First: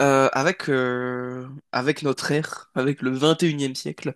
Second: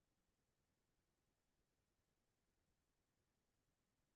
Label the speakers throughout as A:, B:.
A: Avec, avec notre ère, avec le 21e siècle,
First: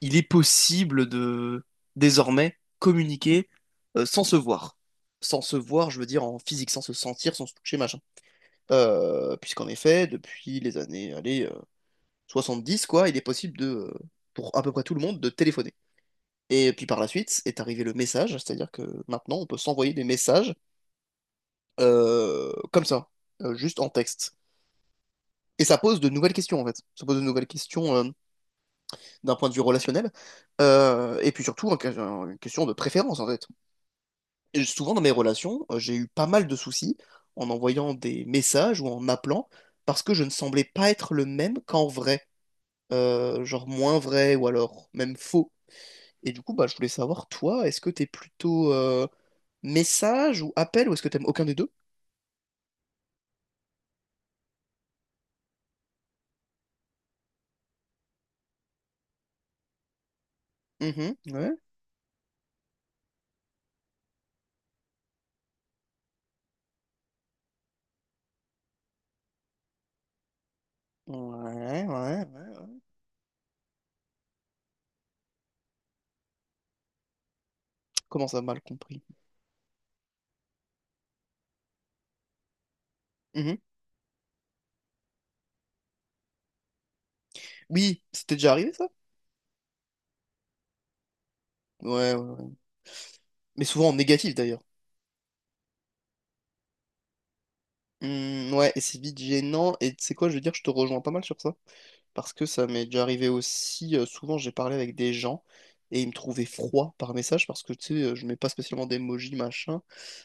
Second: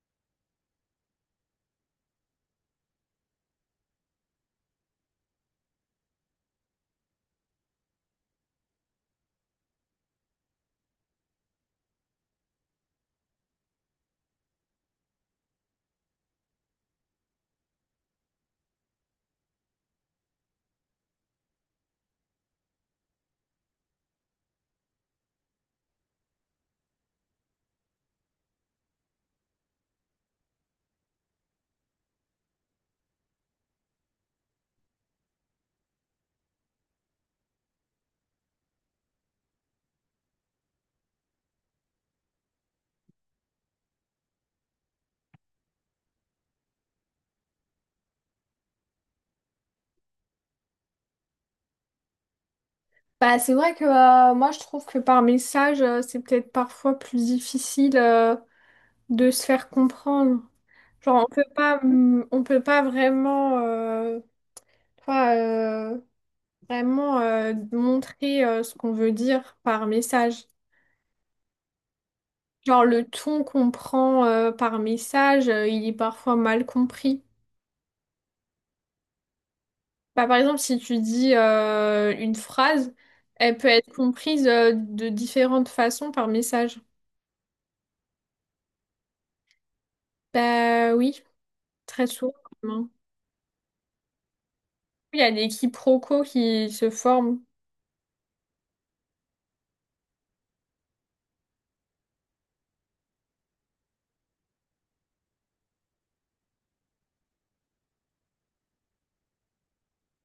A: il est possible de désormais communiquer sans se voir. Sans se voir, je veux dire en physique, sans se sentir, sans se toucher, machin. Puisqu'en effet, depuis les années, allez, dix quoi, il est possible de pour à peu près tout le monde, de téléphoner. Et puis par la suite est arrivé le message, c'est-à-dire que maintenant on peut s'envoyer des messages comme ça, juste en texte. Et ça pose de nouvelles questions en fait. Ça pose de nouvelles questions, d'un point de vue relationnel, et puis surtout question de préférence en fait. Et souvent dans mes relations, j'ai eu pas mal de soucis en envoyant des messages ou en appelant parce que je ne semblais pas être le même qu'en vrai, genre moins vrai ou alors même faux. Et du coup, bah, je voulais savoir, toi, est-ce que t'es plutôt message ou appel ou est-ce que t'aimes aucun des deux?
B: Bah, c'est vrai que moi je trouve que par message, c'est peut-être parfois plus difficile de se faire comprendre.
A: Mhm,
B: Genre
A: ouais.
B: on peut pas vraiment toi, euh, montrer ce qu'on veut dire par message.
A: Ouais, ouais, ouais.
B: Genre le ton qu'on prend par message, il est parfois mal compris.
A: Comment ça, mal compris?
B: Bah, par exemple, si tu dis une phrase, elle
A: Mhm.
B: peut être comprise de différentes façons par message.
A: Oui, c'était déjà arrivé ça?
B: Bah oui, très
A: Ouais, ouais,
B: souvent,
A: ouais.
B: hein.
A: Mais souvent en négatif d'ailleurs.
B: Il y a des quiproquos qui se forment.
A: Hmm, ouais, et c'est vite gênant. Et tu sais quoi, je veux dire, je te rejoins pas mal sur ça. Parce que ça m'est déjà arrivé aussi. Souvent, j'ai parlé avec des gens et ils me trouvaient froid par message parce que tu sais, je mets pas spécialement d'emoji, machin.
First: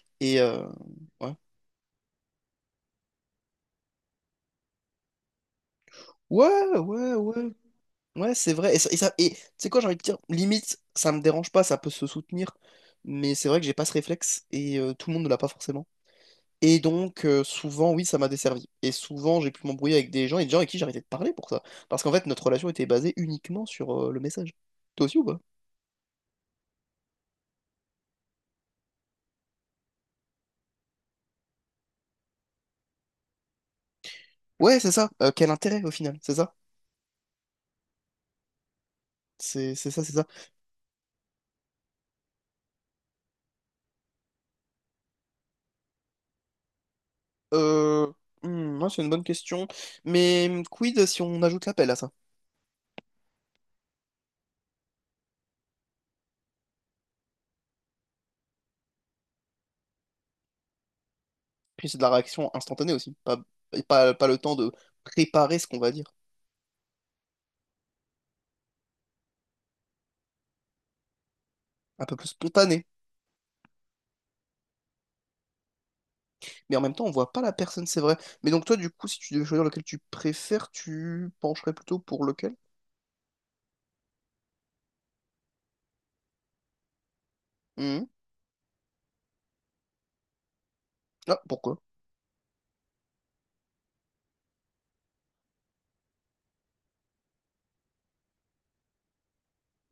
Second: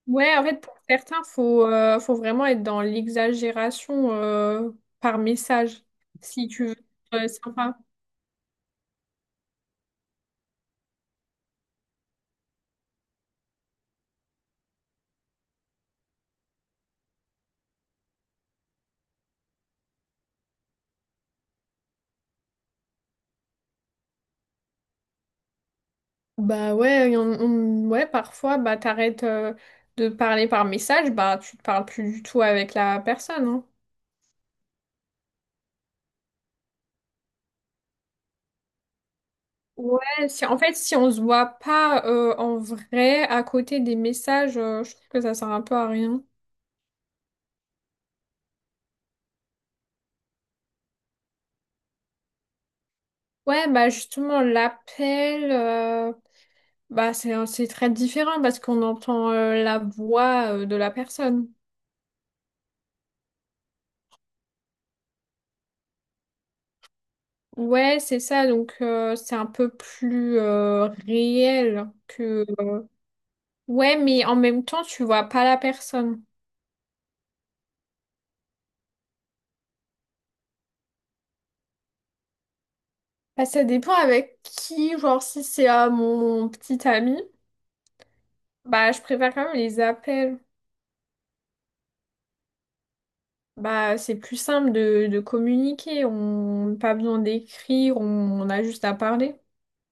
B: Ouais,
A: Et
B: en fait,
A: euh,
B: pour certains,
A: ouais.
B: faut vraiment être dans l'exagération par message, si tu veux
A: Ouais, ouais,
B: être
A: ouais.
B: sympa.
A: Ouais, c'est vrai. Et tu sais quoi, j'ai envie de dire, limite, ça me dérange pas, ça peut se soutenir. Mais c'est vrai que j'ai pas ce réflexe et tout le monde ne l'a pas forcément. Et donc, souvent, oui, ça m'a desservi. Et souvent, j'ai pu m'embrouiller avec des gens et des gens avec qui j'arrêtais de parler pour ça. Parce qu'en fait, notre relation était basée uniquement sur le message. Toi aussi ou pas?
B: Bah ouais, ouais, parfois, bah t'arrêtes de parler par message, bah tu te parles plus du tout avec la personne, hein.
A: Ouais, c'est ça. Quel intérêt au final? C'est ça? C'est ça, c'est ça.
B: Ouais, si, en fait, si on se voit pas en vrai à côté des messages, je trouve que ça sert un peu à rien.
A: Euh, hmm, ouais, c'est une bonne question. Mais hmm, quid si on ajoute l'appel à ça?
B: Ouais, bah justement, l'appel. Bah, c'est très différent parce qu'on entend la voix de la personne.
A: Puis c'est de la réaction instantanée aussi. Pas, et pas, pas le temps de préparer ce qu'on va dire.
B: Ouais, c'est ça, donc c'est un peu plus réel
A: Un peu plus
B: que...
A: spontané.
B: Ouais, mais en même temps, tu vois pas la personne.
A: Mais en même temps, on voit pas la personne, c'est vrai. Mais donc, toi, du coup, si tu devais choisir lequel tu préfères, tu pencherais plutôt pour lequel?
B: Bah, ça dépend avec qui, genre si c'est à mon petit ami,
A: Hmm.
B: bah je préfère quand même les appels.
A: Ah, pourquoi?
B: Bah c'est plus simple de communiquer, on n'a pas besoin d'écrire, on a juste à parler.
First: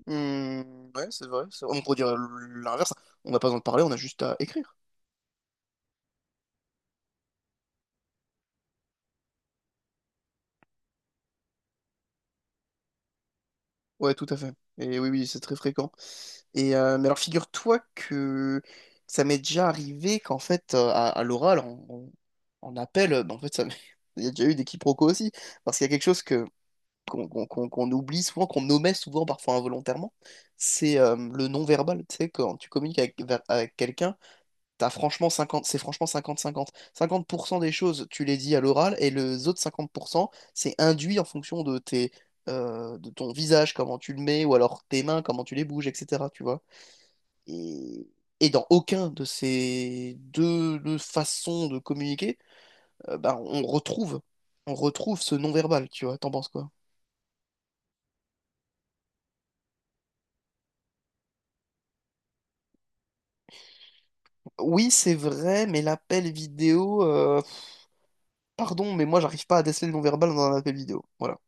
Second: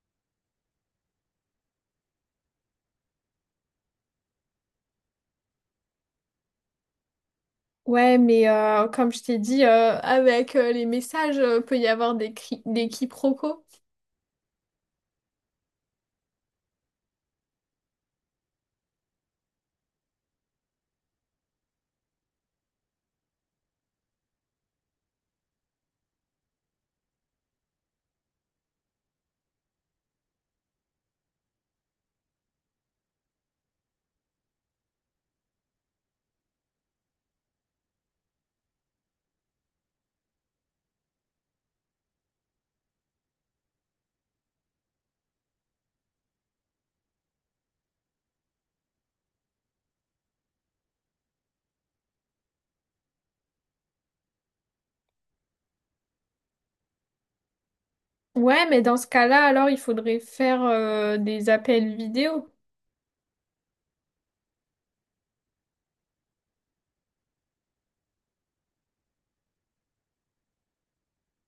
A: Hmm, ouais, c'est vrai. On pourrait dire l'inverse. On n'a pas besoin de parler, on a juste à écrire.
B: Ouais, mais comme je t'ai dit, avec les messages, peut y avoir des quiproquos.
A: Ouais, tout à fait. Et oui, oui, c'est très fréquent. Et mais alors, figure-toi que ça m'est déjà arrivé qu'en fait, à l'oral, on appelle. Bah, en fait, ça m'est- il y a déjà eu des quiproquos aussi, parce qu'il y a quelque chose que qu'on qu'on- qu'on- qu'on oublie souvent, qu'on omet souvent, parfois involontairement. C'est le non-verbal. Tu sais, quand tu communiques avec quelqu'un. C'est franchement 50-50. 50% des choses, tu les dis à l'oral, et les autres 50%, c'est induit en fonction de tes, de ton visage, comment tu le mets, ou alors tes mains, comment tu les bouges, etc. Tu vois. Et, et dans aucun de ces deux façons de communiquer, ben, on retrouve ce non-verbal, tu vois. T'en penses quoi?
B: Ouais, mais dans ce cas-là, alors il faudrait faire des appels vidéo.
A: Oui, c'est vrai, mais l'appel vidéo, pardon, mais moi, j'arrive pas à déceler le non-verbal dans un appel vidéo. Voilà.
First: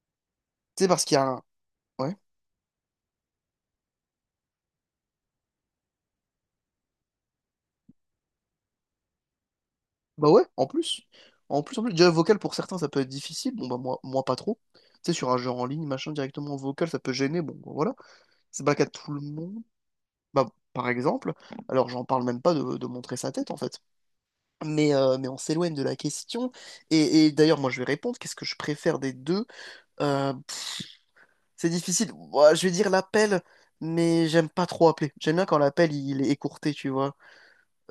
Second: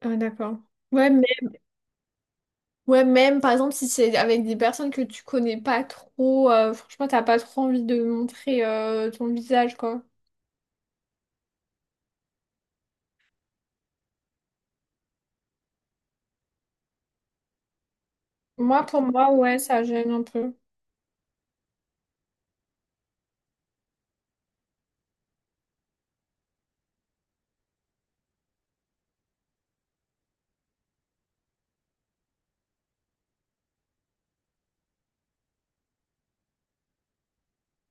B: Ah, d'accord.
A: C'est parce
B: Ouais,
A: qu'il y a
B: mais...
A: un. Ouais.
B: ouais, même par exemple, si c'est avec des personnes que tu connais pas trop, franchement, t'as pas trop envie de montrer ton visage, quoi.
A: Bah ouais, en plus. En plus, en plus, déjà vocal pour certains ça peut être difficile, bon bah moi, moi pas trop. Tu sais, sur un jeu en ligne, machin, directement en vocal, ça peut gêner, bon bah, voilà. C'est pas le cas
B: Moi,
A: de
B: pour
A: tout le
B: moi, ouais,
A: monde,
B: ça gêne un
A: bah
B: peu.
A: par exemple, alors j'en parle même pas de montrer sa tête en fait. Mais on s'éloigne de la question, et d'ailleurs moi je vais répondre, qu'est-ce que je préfère des deux? Euh, pff, c'est difficile, ouah, je vais dire l'appel, mais j'aime pas trop appeler. J'aime bien quand l'appel il est écourté, tu vois.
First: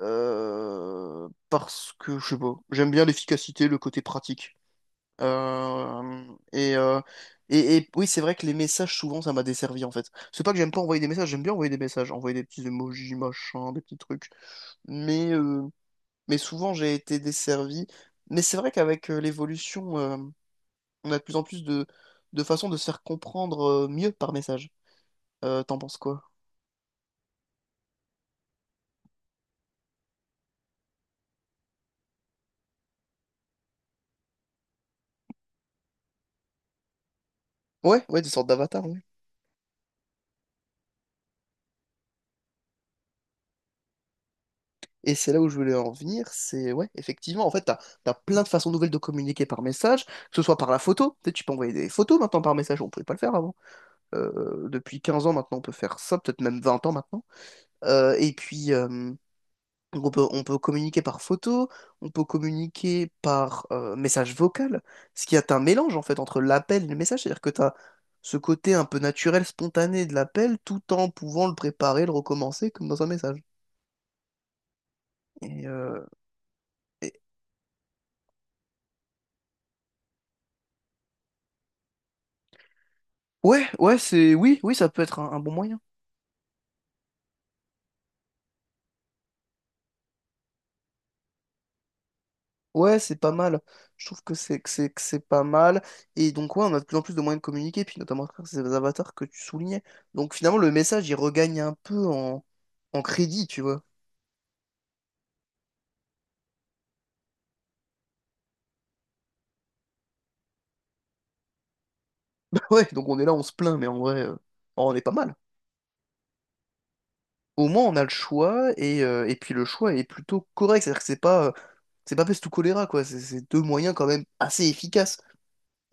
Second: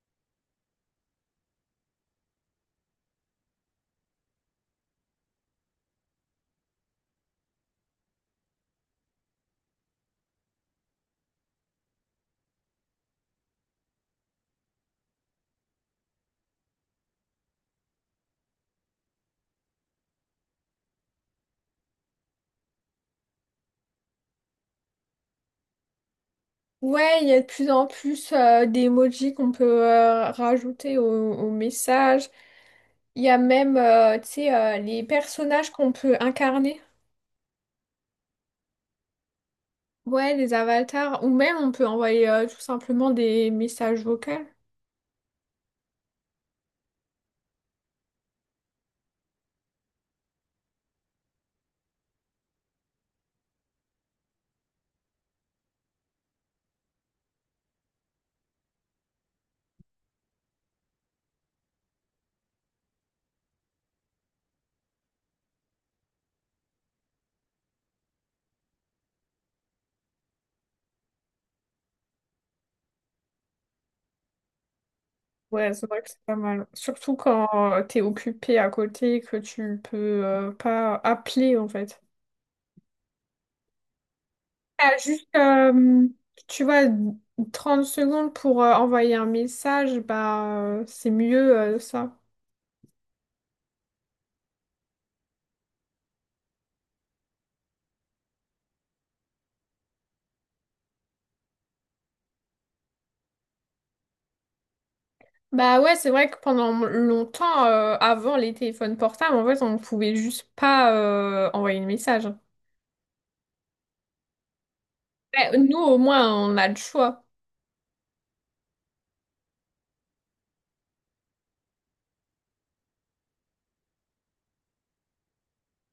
A: Parce que je sais pas, j'aime bien l'efficacité, le côté pratique. Euh, et, euh, et oui, c'est vrai que les messages, souvent, ça m'a desservi en fait. C'est pas que j'aime pas envoyer des messages, j'aime bien envoyer des messages, envoyer des petits emojis, machin, des petits trucs. Mais, euh, mais souvent, j'ai été desservi. Mais c'est vrai qu'avec l'évolution, on a de plus en plus de façons de se faire comprendre mieux par message. T'en penses quoi?
B: Ouais, il y a de plus en plus d'emojis qu'on peut rajouter au message. Il y a même, tu sais, les personnages qu'on peut incarner.
A: Ouais, ouais, des sortes d'avatars, ouais.
B: Ouais, les avatars. Ou même, on peut envoyer tout simplement des messages vocaux.
A: Et c'est là où je voulais en venir, c'est ouais, effectivement, en fait, t'as plein de façons nouvelles de communiquer par message, que ce soit par la photo, tu sais, tu peux envoyer des photos maintenant par message, on pouvait pas le faire avant. Depuis 15 ans maintenant, on peut faire ça, peut-être même 20 ans maintenant. Euh, et puis, euh, donc on peut communiquer par photo, on peut communiquer par message vocal, ce qui est un mélange en fait entre l'appel et le message, c'est-à-dire que tu as ce côté un peu naturel, spontané de l'appel, tout en pouvant le préparer, le recommencer comme dans un message. Et,
B: Ouais, c'est vrai
A: euh,
B: que c'est pas mal. Surtout
A: et-
B: quand t'es occupé à côté, et que tu peux pas appeler, en fait.
A: Ouais, ouais, c'est oui, oui, ça
B: Ah,
A: peut être
B: juste,
A: un bon moyen.
B: tu vois, 30 secondes pour envoyer un message, bah, c'est mieux ça.
A: Ouais, c'est pas mal. Je trouve que c'est pas mal. Et donc ouais, on a de plus en plus de moyens de communiquer, puis notamment à travers ces avatars que tu soulignais. Donc finalement, le message, il regagne un peu en crédit, tu vois.
B: Bah ouais, c'est vrai que pendant longtemps, avant les téléphones portables, en fait, on ne pouvait juste pas envoyer de message.
A: Ouais, donc on est là, on se plaint, mais en vrai, on est pas mal.
B: Ouais, nous, au moins, on a le choix.
A: Au moins, on a le choix, et puis le choix est plutôt correct. C'est-à-dire que c'est pas peste ou choléra, quoi. C'est deux moyens quand même assez efficaces.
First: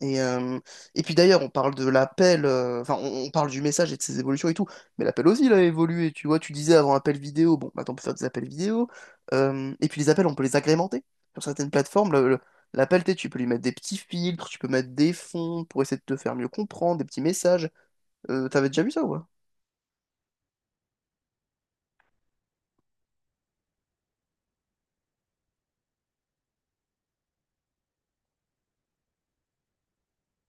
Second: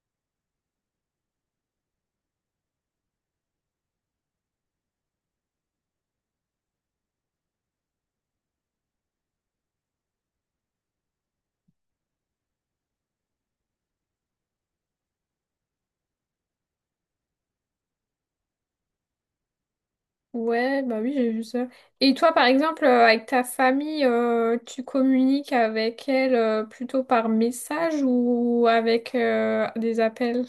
A: Et, euh, et puis d'ailleurs, on parle de l'appel, enfin, on parle du message et de ses évolutions et tout, mais l'appel aussi, il a évolué, tu vois, tu disais avant appel vidéo, bon, maintenant on peut faire des appels vidéo, et puis les appels, on peut les agrémenter. Sur certaines plateformes, l'appel, tu sais, tu peux lui mettre des petits filtres, tu peux mettre des fonds pour essayer de te faire mieux comprendre, des petits messages. T'avais déjà vu ça, ouais?
B: Ouais, bah oui, j'ai vu ça. Et toi, par exemple, avec ta famille, tu communiques avec elle plutôt par message ou avec des appels?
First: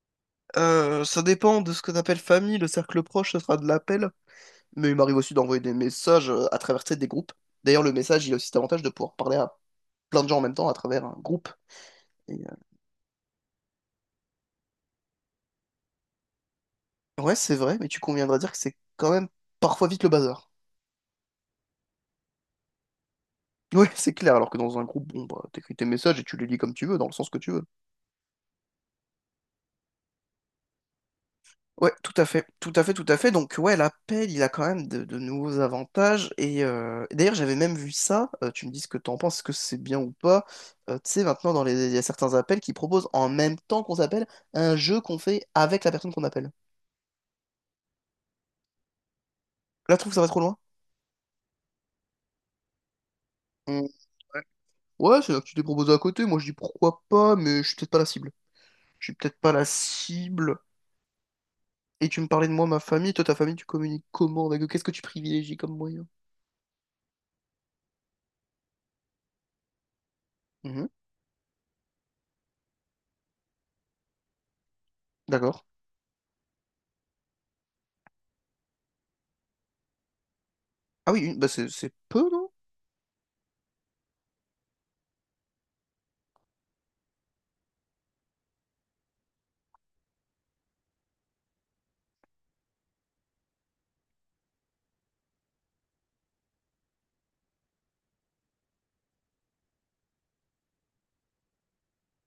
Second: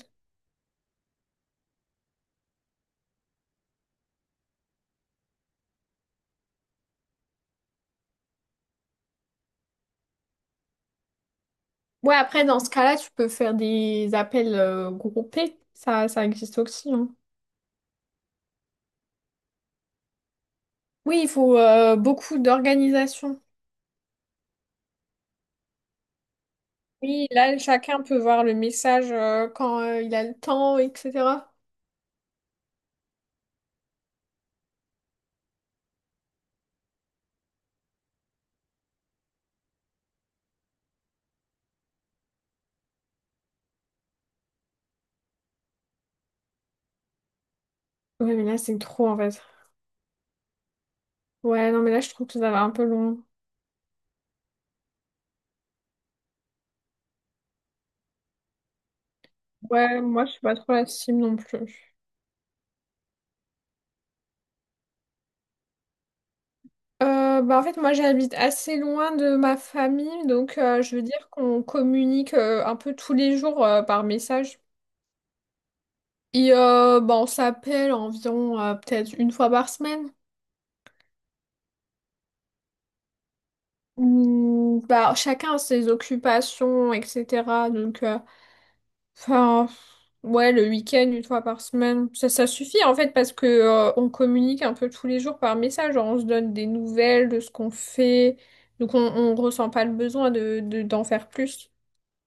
A: Ça dépend de ce que t'appelles famille, le cercle proche, ce sera de l'appel. Mais il m'arrive aussi d'envoyer des messages à travers tu sais, des groupes. D'ailleurs, le message, il a aussi cet avantage de pouvoir parler à plein de gens en même temps à travers un groupe.
B: Ouais,
A: Et,
B: après,
A: euh,
B: dans ce cas-là, tu peux faire des appels groupés. Ça existe aussi, hein.
A: Ouais, c'est vrai, mais tu conviendras dire que c'est quand même parfois vite le bazar.
B: Oui, il faut beaucoup d'organisation.
A: Ouais, c'est clair, alors que dans un groupe, bon, bah, t'écris tes messages et tu les lis comme tu veux, dans le
B: Oui,
A: sens que tu
B: là,
A: veux.
B: chacun peut voir le message quand il a le temps, etc.
A: Ouais, tout à fait, tout à fait, tout à fait. Donc, ouais, l'appel, il a quand même de nouveaux avantages. Et d'ailleurs, j'avais même vu ça. Tu me dis ce que t'en penses, est-ce que c'est bien ou pas. Tu sais, maintenant, dans il y a certains appels qui proposent en même temps qu'on s'appelle un jeu qu'on fait avec la personne qu'on appelle.
B: Ouais, mais là, c'est trop, en fait.
A: Là, je trouve que ça va trop loin?
B: Ouais, non, mais là, je trouve que ça va un peu long.
A: Mm, ouais. Ouais, c'est-à-dire que tu t'es proposé à côté. Moi, je dis pourquoi pas, mais je suis peut-être pas la cible. Je suis peut-être pas la
B: Ouais, moi, je suis pas
A: cible.
B: trop la cible non plus.
A: Et tu me parlais de moi, ma famille. Toi, ta famille, tu communiques comment avec eux? Qu'est-ce que tu privilégies comme moyen?
B: Bah, en fait, moi, j'habite assez loin de ma famille, donc
A: Mhm.
B: je veux dire qu'on communique un peu tous les jours par message.
A: D'accord.
B: Et bah, on s'appelle environ peut-être 1 fois par semaine.
A: Ah oui, bah c'est peu, non?
B: Hmm, bah, chacun a ses occupations, etc. Donc, euh, Enfin, ouais, le week-end, 1 fois par semaine, ça, ça suffit en fait parce que on communique un peu tous les jours par message, genre on se donne des nouvelles de ce qu'on fait, donc on ressent pas le besoin d'en faire plus.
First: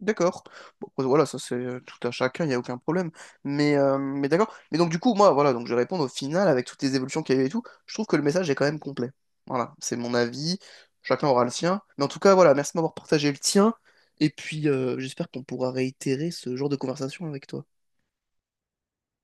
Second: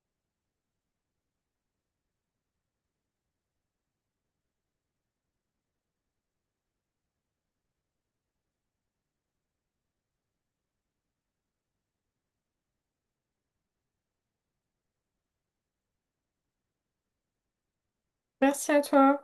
A: D'accord. Bon, après, voilà, ça c'est tout à chacun, il n'y a aucun problème. Mais d'accord. Mais donc du coup, moi, voilà, donc je vais répondre au final avec toutes les évolutions qu'il y a eu et tout. Je trouve que le message est quand même complet. Voilà, c'est mon avis. Chacun aura le sien. Mais en tout cas, voilà, merci de m'avoir partagé le tien. Et puis, j'espère qu'on pourra réitérer ce genre de conversation avec toi.
B: Merci à toi.